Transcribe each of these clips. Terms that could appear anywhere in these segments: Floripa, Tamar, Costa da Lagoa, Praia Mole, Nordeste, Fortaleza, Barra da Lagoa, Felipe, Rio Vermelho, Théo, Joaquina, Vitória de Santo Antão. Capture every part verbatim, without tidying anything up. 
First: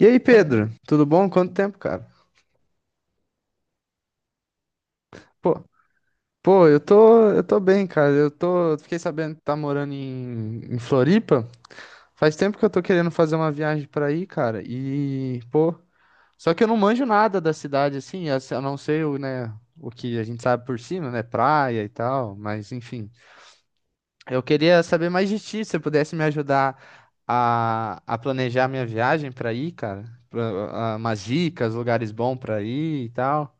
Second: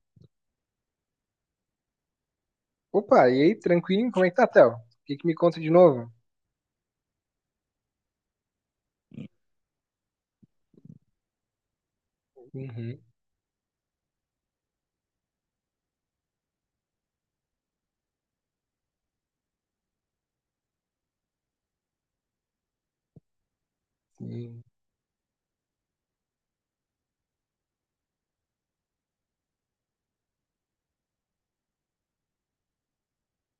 E aí, Pedro, tudo bom? Quanto tempo, cara? Opa, e aí, tranquilo? Como é que tá, Théo? O que que me conta Pô, de novo? pô, eu tô, eu tô bem, cara. Eu tô, eu fiquei sabendo que tá morando em, em Floripa. Faz tempo que eu tô Uhum, querendo fazer uma viagem pra aí, cara. E, pô, só que eu não manjo nada da cidade assim, a a não ser o, né, o que a gente sabe por cima, né, praia e tal, mas enfim. Eu sim. queria saber mais de ti, se você pudesse me ajudar a, a planejar minha viagem pra aí, cara. Pra, a- umas dicas, lugares bons pra ir e tal.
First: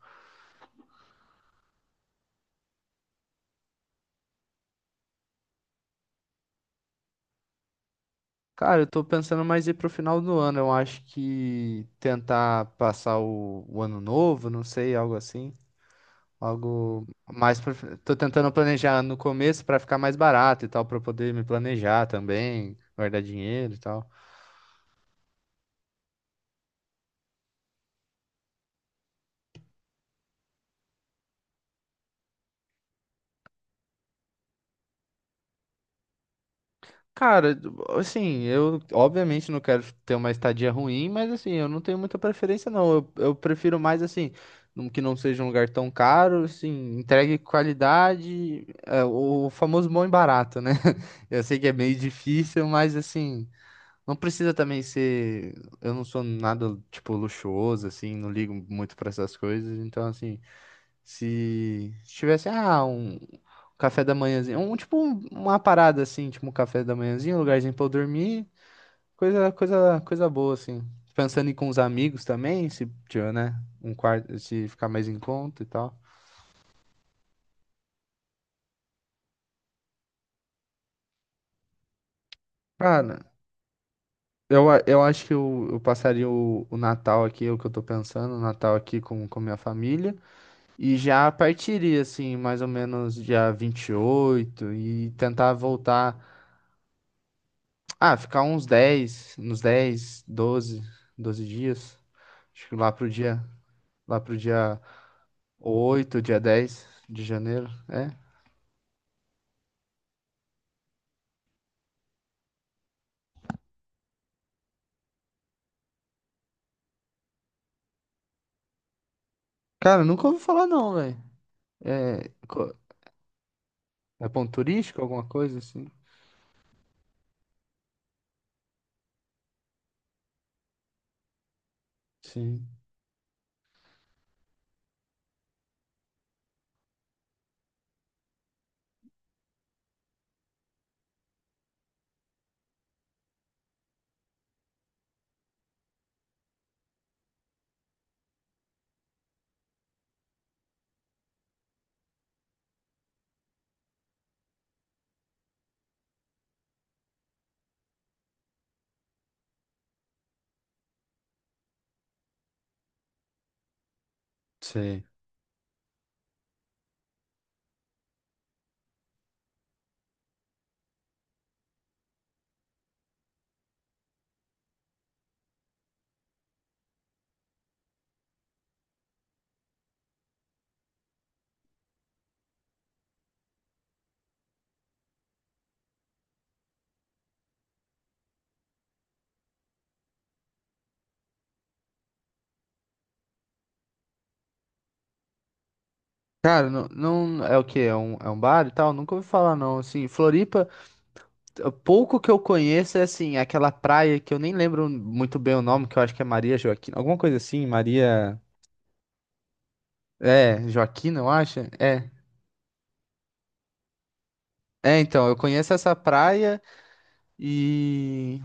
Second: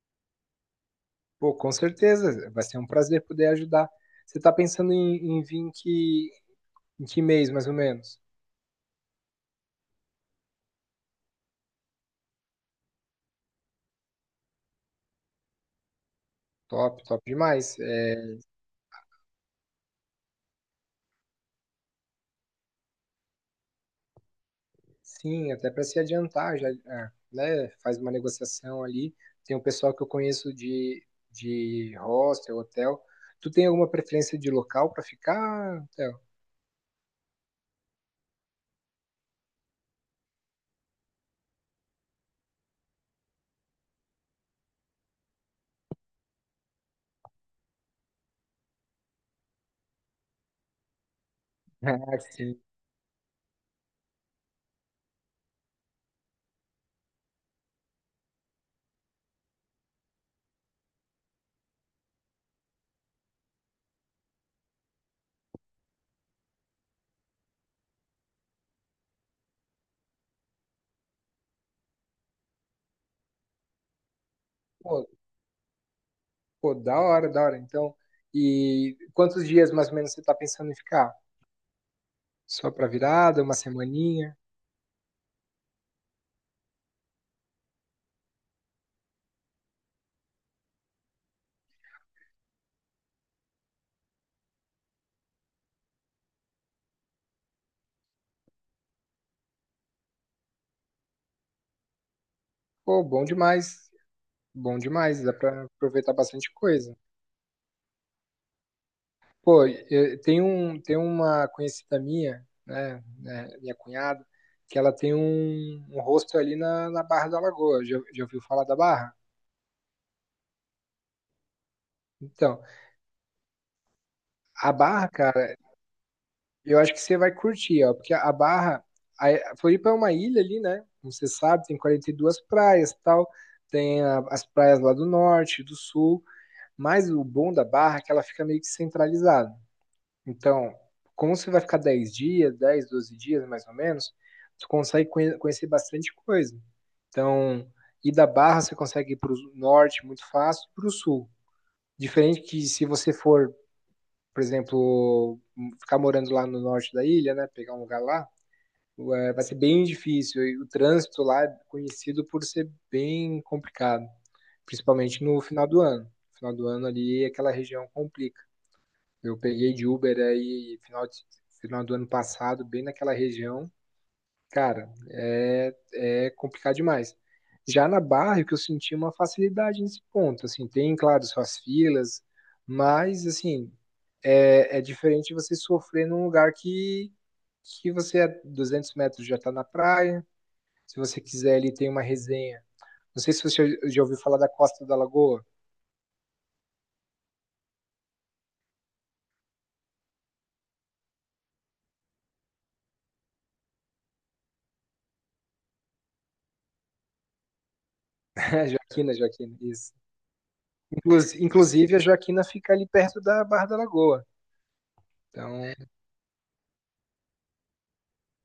Pô, com certeza, vai ser um prazer poder ajudar. Você tá pensando em, em vir em que, em que mês, mais ou menos? Cara, eu tô pensando mais ir pro final do ano. Eu acho que tentar passar o, o ano novo, não sei, algo assim. Top, Algo top mais pro... demais. fi- Tô É, tentando planejar no começo pra ficar mais barato e tal, pra eu poder me planejar também, guardar dinheiro e tal. sim, até para se adiantar, já, é, né, faz uma negociação ali. Tem um pessoal que eu conheço de, de hostel, hotel. Tu tem alguma preferência de local para ficar, Théo? Cara, assim, eu obviamente não quero ter uma estadia ruim, mas assim, eu não tenho muita preferência, não. Eu, eu prefiro mais assim, num- que não seja um lugar tão caro, assim, entregue qualidade, é, o famoso bom e barato, né? Eu sei que é meio Ah, sim. difícil, mas assim, não precisa também ser. Eu não sou nada, tipo, luxuoso, assim, não ligo muito pra essas coisas, então assim. Se se tivesse, ah, um café da manhãzinho, um tipo um- uma parada assim, tipo um café da manhãzinho, um lugarzinho pra eu dormir, coisa, coisa, coisa boa assim. Pensando em ir com os amigos também, se tiver, né, um quarto, se ficar mais em conta e tal. Pô, da hora, da hora. Então, e quantos dias mais ou menos você tá pensando em ficar? Só pra Cara, virada, uma semaninha? eu, a- eu acho que eu, eu passaria o, o Natal aqui, é o que eu tô pensando, o Natal aqui com, com minha família, e já partiria assim, mais ou menos dia vinte e oito e tentar voltar. Ah, ficar uns dez, uns dez, doze, doze dias. Acho que lá Pô, pro bom dia, demais. lá pro Bom dia demais, dá pra aproveitar oito, dia bastante dez coisa. de janeiro. É. Pô, eu- tem um, tem uma conhecida minha, né, né, minha cunhada, que ela tem um, um rosto ali na, na Barra da Lagoa. Já, já ouviu falar da Barra? Cara, nunca ouvi falar não, velho. É, Então, co- é ponto a turístico, Barra, alguma cara, coisa assim? eu acho que você vai curtir, ó, porque a Barra, a a Floripa é uma ilha ali, né? Como você sabe, tem quarenta e duas Sim, praias, tal, tem a- as praias lá do norte, do sul, mas o bom da Barra é que ela fica meio que centralizada. Então, como você vai ficar dez dias, dez, doze dias mais ou menos, tu consegue conhe- conhecer bastante coisa. Então, ir da Barra você consegue ir para o norte muito fácil, para o sul. Diferente que se você for, por exemplo, hum, ficar morando lá no norte da ilha, né? Pegar um lugar lá, é, vai ser bem difícil. E o trânsito lá é conhecido por ser bem complicado, sei. principalmente no final do ano. No final do ano ali, aquela região complica. Eu peguei de Uber aí final, de- final do ano passado, bem naquela região. Cara, é, é complicado demais. Já na Barra, que eu senti é uma facilidade nesse ponto, assim, tem, claro, suas filas, mas, assim, é, é diferente você sofrer num lugar que, que você, a duzentos metros, já está na praia. Se você quiser, ali tem uma resenha. Não sei se você já ouviu falar da Costa da Lagoa. Cara, não, não é o quê? É um, é um bar e tal? Nunca ouvi falar não, assim. Floripa, t- pouco que eu conheço é assim, aquela praia que eu nem lembro muito bem o nome, que eu acho que é Maria Joaquina, alguma coisa assim, Maria, É, Joaquina, Joaquina, isso. é, Joaquina, eu Inclus- acho. Inclusive, a É. Joaquina fica ali perto da Barra da Lagoa. É, então, eu conheço Então, essa praia e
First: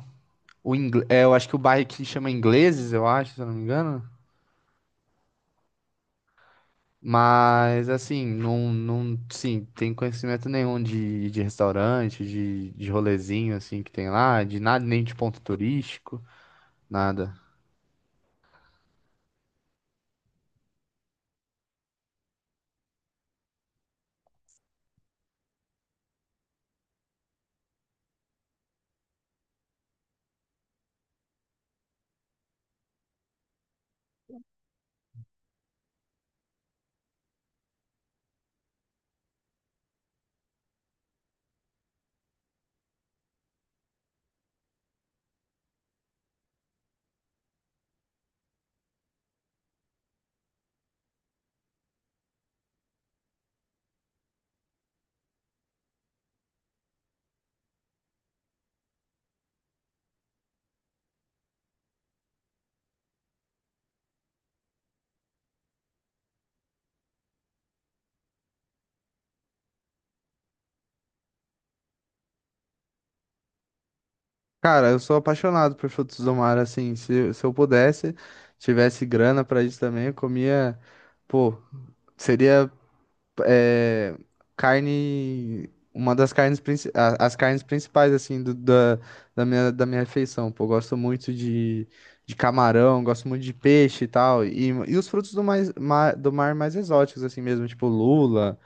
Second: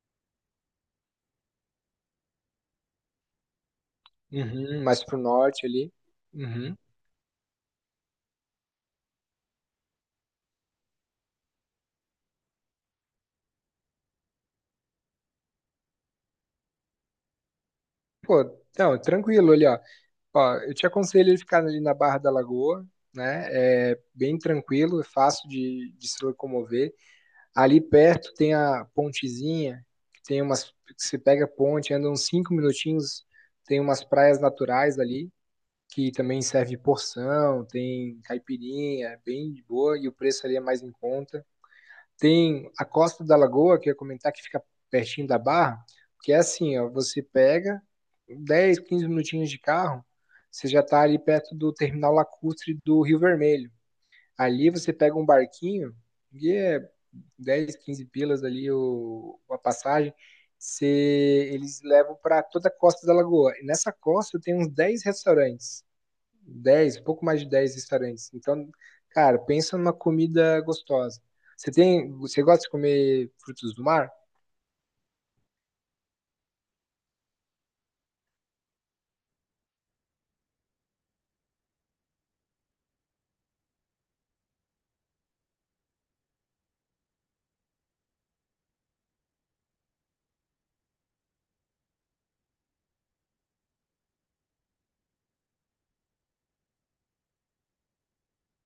o ingle... é, eu acho que o bairro aqui chama Ingleses, eu acho, se eu não me engano. uhum, mais pro norte ali. Uhum. Mas assim, não, não, sim, tem conhecimento nenhum de, de restaurante, de, de rolezinho assim que tem lá, de nada, nem de ponto turístico, nada. Pô, não, tranquilo ali, ó. Ó, eu te aconselho ele ficar ali na Barra da Lagoa, né? É bem tranquilo, é fácil de, de se locomover. Ali perto tem a pontezinha, que tem umas, você pega a ponte, anda uns cinco minutinhos, tem umas praias naturais ali, que também serve porção, tem caipirinha, é bem de boa, e o preço ali é mais em conta. Tem a Costa da Lagoa, que eu ia comentar, que fica pertinho da Barra, que é assim, ó, você pega dez, quinze minutinhos de carro, você já está ali perto do terminal lacustre do Rio Vermelho. Ali você pega um barquinho, e é dez, quinze pilas ali o, a passagem. Você, eles levam para toda a Costa da Lagoa. E nessa costa tem uns dez restaurantes. dez, pouco mais de dez restaurantes. Então, cara, pensa numa comida gostosa. Você tem, você gosta de comer frutos do mar? Cara, eu sou apaixonado por frutos do mar, assim, se, se eu pudesse, tivesse grana pra isso também, eu comia, pô, seria é, carne, uma das carnes, princi- a- as carnes principais, assim, do- da, da minha, da minha refeição. Pô, eu gosto muito de, de camarão, gosto muito de peixe e tal. E, e os frutos do, mais, ma- do mar mais exóticos, assim mesmo, tipo lula,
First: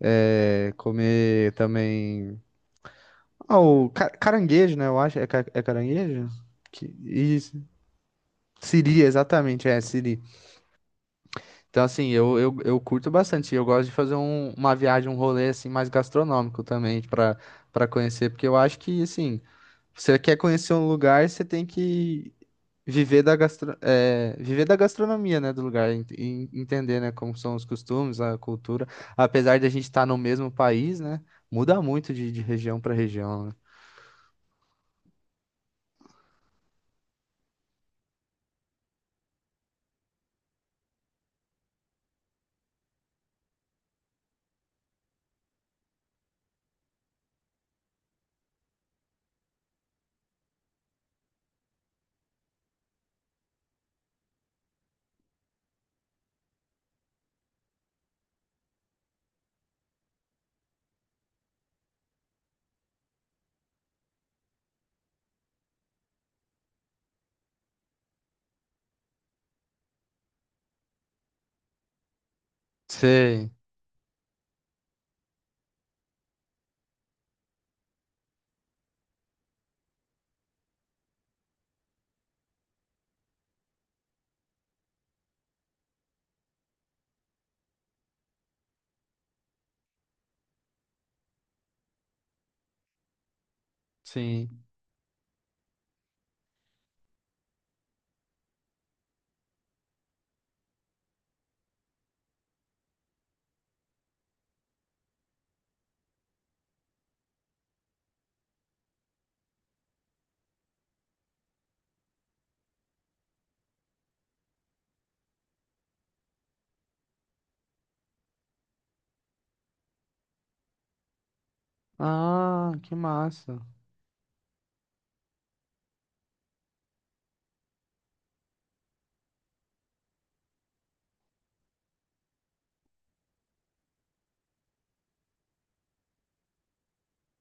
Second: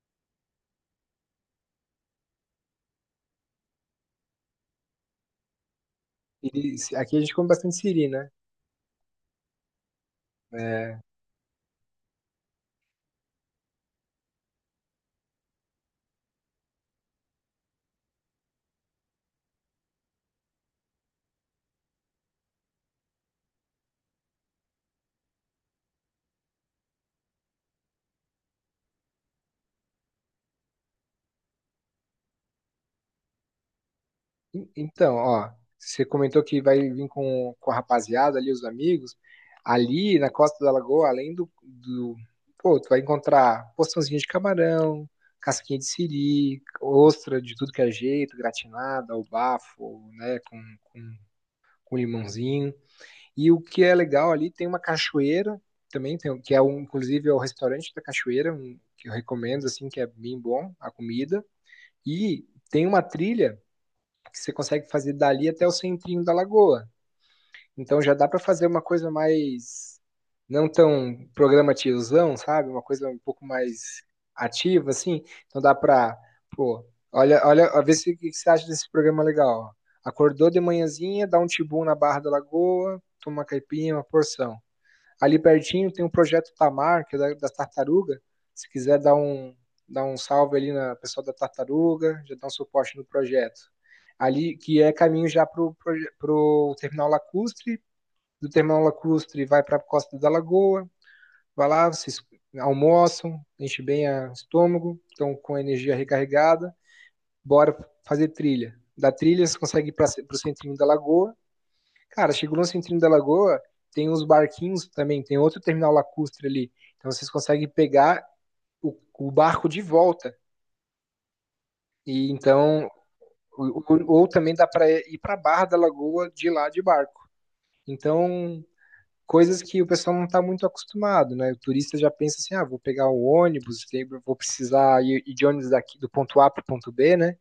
é, comer também. Ah, o ca- caranguejo, né? Eu acho. É, ca- é caranguejo? E Que, se- Aqui a gente come isso. bastante siri, né? Siri, exatamente, é, siri. É, Então, assim, eu, eu, eu curto bastante. Eu gosto de fazer um- uma viagem, um rolê, assim, mais gastronômico também, para para conhecer. Porque eu acho que, assim, você quer conhecer um lugar, você tem que viver da gastro, é, viver da gastronomia, né, do lugar. ent- E entender, né, como são os costumes, a cultura. Apesar de a gente estar no mesmo país, né, muda muito de, de região para região, né? en- então, ó, você comentou que vai vir com, com a rapaziada ali, os amigos. Ali na Costa da Lagoa, além do, do- pô, tu vai encontrar porçãozinha de camarão, casquinha de siri, ostra de tudo que é jeito, gratinada, ao bafo, né? Com, com, com limãozinho. E o que é legal ali, tem uma cachoeira também, tem, que é um, inclusive é o restaurante da cachoeira, um, que eu recomendo, assim, que é bem bom a comida. E tem uma trilha que você consegue fazer dali até o centrinho da Lagoa. Então já dá para fazer uma coisa mais não tão programativozão, sabe? Uma coisa um pouco Sei, mais ativa, assim. Então dá para, pô, olha, olha, ó, vê se o que você acha desse programa legal. Ó. Acordou de manhãzinha, dá um tibum na Barra da Lagoa, toma uma caipinha, uma porção. Ali pertinho tem um projeto Tamar, que é da, da Tartaruga. Se quiser dar um, dar um salve ali na pessoa da Tartaruga, já dá um suporte no projeto. Ali, sim. que é caminho já para o Terminal Lacustre. Do Terminal Lacustre vai para a Costa da Lagoa. Vai lá, vocês almoçam, enche bem o estômago, estão com a energia recarregada. Bora fazer trilha. Da trilha você consegue ir para o centrinho da Lagoa. Cara, chegou no centrinho da Lagoa, tem uns barquinhos também, tem outro terminal lacustre ali. Então vocês conseguem pegar o, o barco de volta. E Ah, então, que massa. ou, ou ou também dá para ir para a Barra da Lagoa de lá de barco. Então, coisas que o pessoal não está muito acostumado, né? O turista já pensa assim: ah, vou pegar o ônibus, tem- vou precisar ir ir de ônibus daqui do ponto A para o ponto B, né?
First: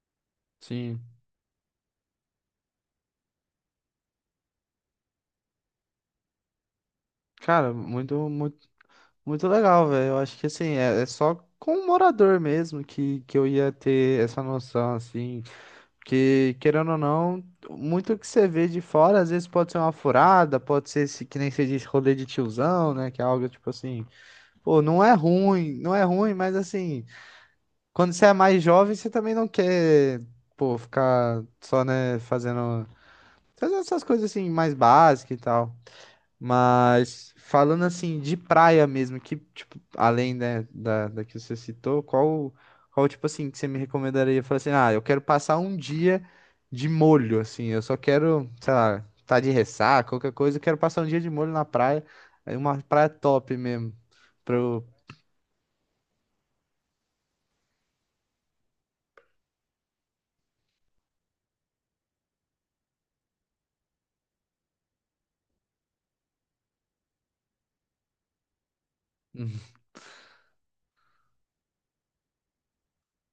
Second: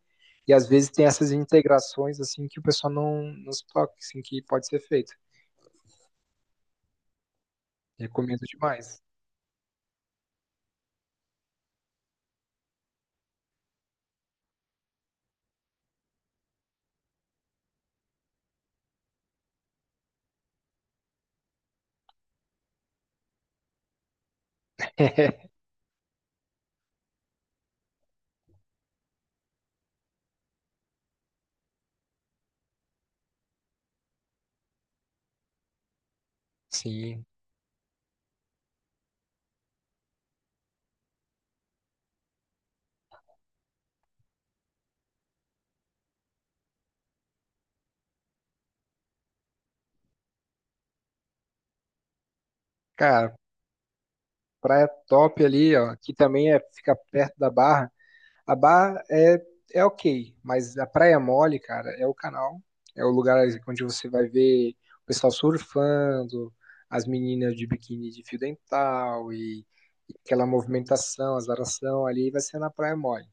E às vezes Sim. tem essas integrações assim que o pessoal não, não se toca, assim, que pode ser feito. Cara, muito, Recomendo muito demais. muito legal, velho. Eu acho que assim, é, é só com o morador mesmo que, que eu ia ter essa noção, assim. Que, querendo ou não, muito que você vê de fora, às vezes pode ser uma furada, pode ser esse, que nem você diz, rolê de tiozão, né? Que é algo tipo assim, pô, não é ruim, não é ruim, mas assim, quando você é mais jovem, você também não quer, pô, ficar só, né, fazendo, fazendo essas coisas assim, mais básicas e tal. Sim. Mas falando assim de praia mesmo, que tipo, além né, da, da que você citou, qual qual tipo assim que você me recomendaria? Falar assim, ah, eu quero passar um dia de molho, assim, eu só quero, sei lá, tá de ressaca, qualquer coisa, eu quero passar um dia de molho na praia, aí uma praia Cara, top mesmo, pro, praia top ali, ó. Aqui também é, fica perto da Barra. A Barra é, é ok, mas a Praia Mole, cara, é o canal. É o lugar onde você vai ver o pessoal surfando, as meninas de biquíni de fio dental hum, e, e aquela movimentação, azaração ali, vai ser na Praia Mole.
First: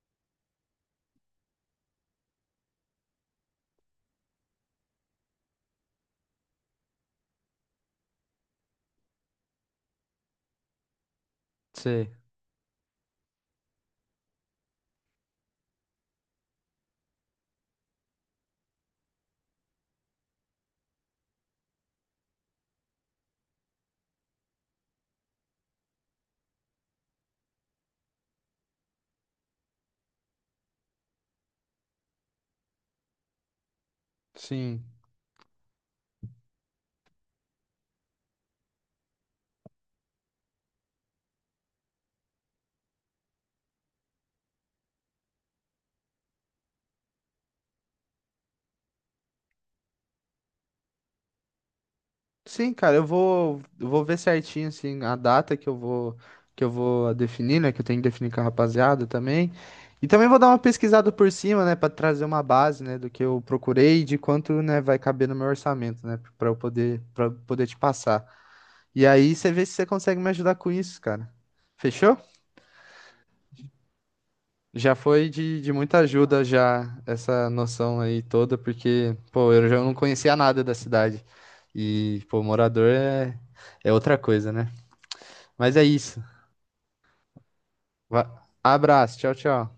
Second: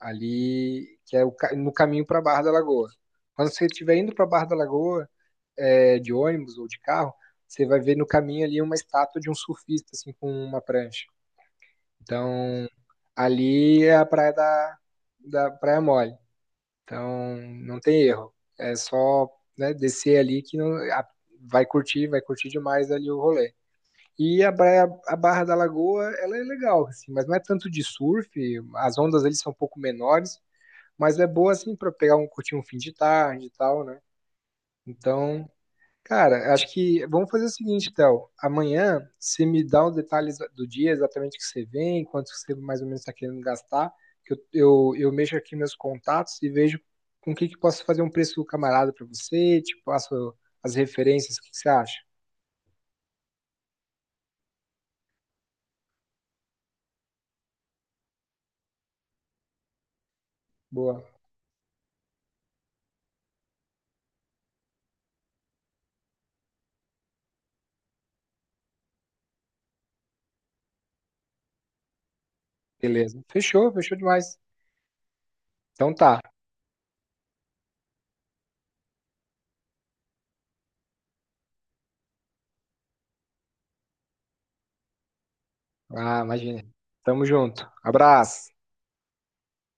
Ali, que é o ca- no caminho para Barra da Lagoa. Quando você estiver indo para Barra da Lagoa, é, de ônibus ou de carro, você vai ver no caminho ali uma estátua de um surfista, assim, com uma prancha. sei, Então, ali é a praia da, da Praia Mole. Então, não tem erro. É só, né, descer ali que não, a- vai curtir, vai curtir demais ali o rolê. E a praia, a Barra da Lagoa, ela é legal, assim, mas não é tanto de surf, as ondas ali são um pouco menores, mas é boa, assim, para pegar um, curtir um fim de tarde e tal, né? sim. Então, cara, acho que vamos fazer o seguinte, Théo. Amanhã você me dá os detalhes do dia, exatamente o que você vem, quanto que você mais ou menos está querendo gastar, que eu, eu, eu mexo aqui meus contatos e vejo com o que, que posso fazer um preço camarada para você, te passo as referências. O que, que você acha? Sim, cara, eu vou, eu vou ver certinho assim a data que eu vou que eu vou definir, né, que eu tenho que definir com a rapaziada também. E também vou dar uma Boa, pesquisada por cima, né, para trazer uma base, né, do que eu procurei e de quanto, né, vai caber no meu orçamento, né, para eu poder para poder te passar. E aí você vê se você consegue me ajudar com isso, cara. Fechou? beleza. Fechou, fechou demais. Já foi de, de Então muita tá. ajuda já essa noção aí toda, porque, pô, eu já não conhecia nada da cidade. E, pô, morador é é outra coisa, né? Mas é Ah, isso. imagina. Tamo junto. Va- Abraço. Abraço, tchau, tchau.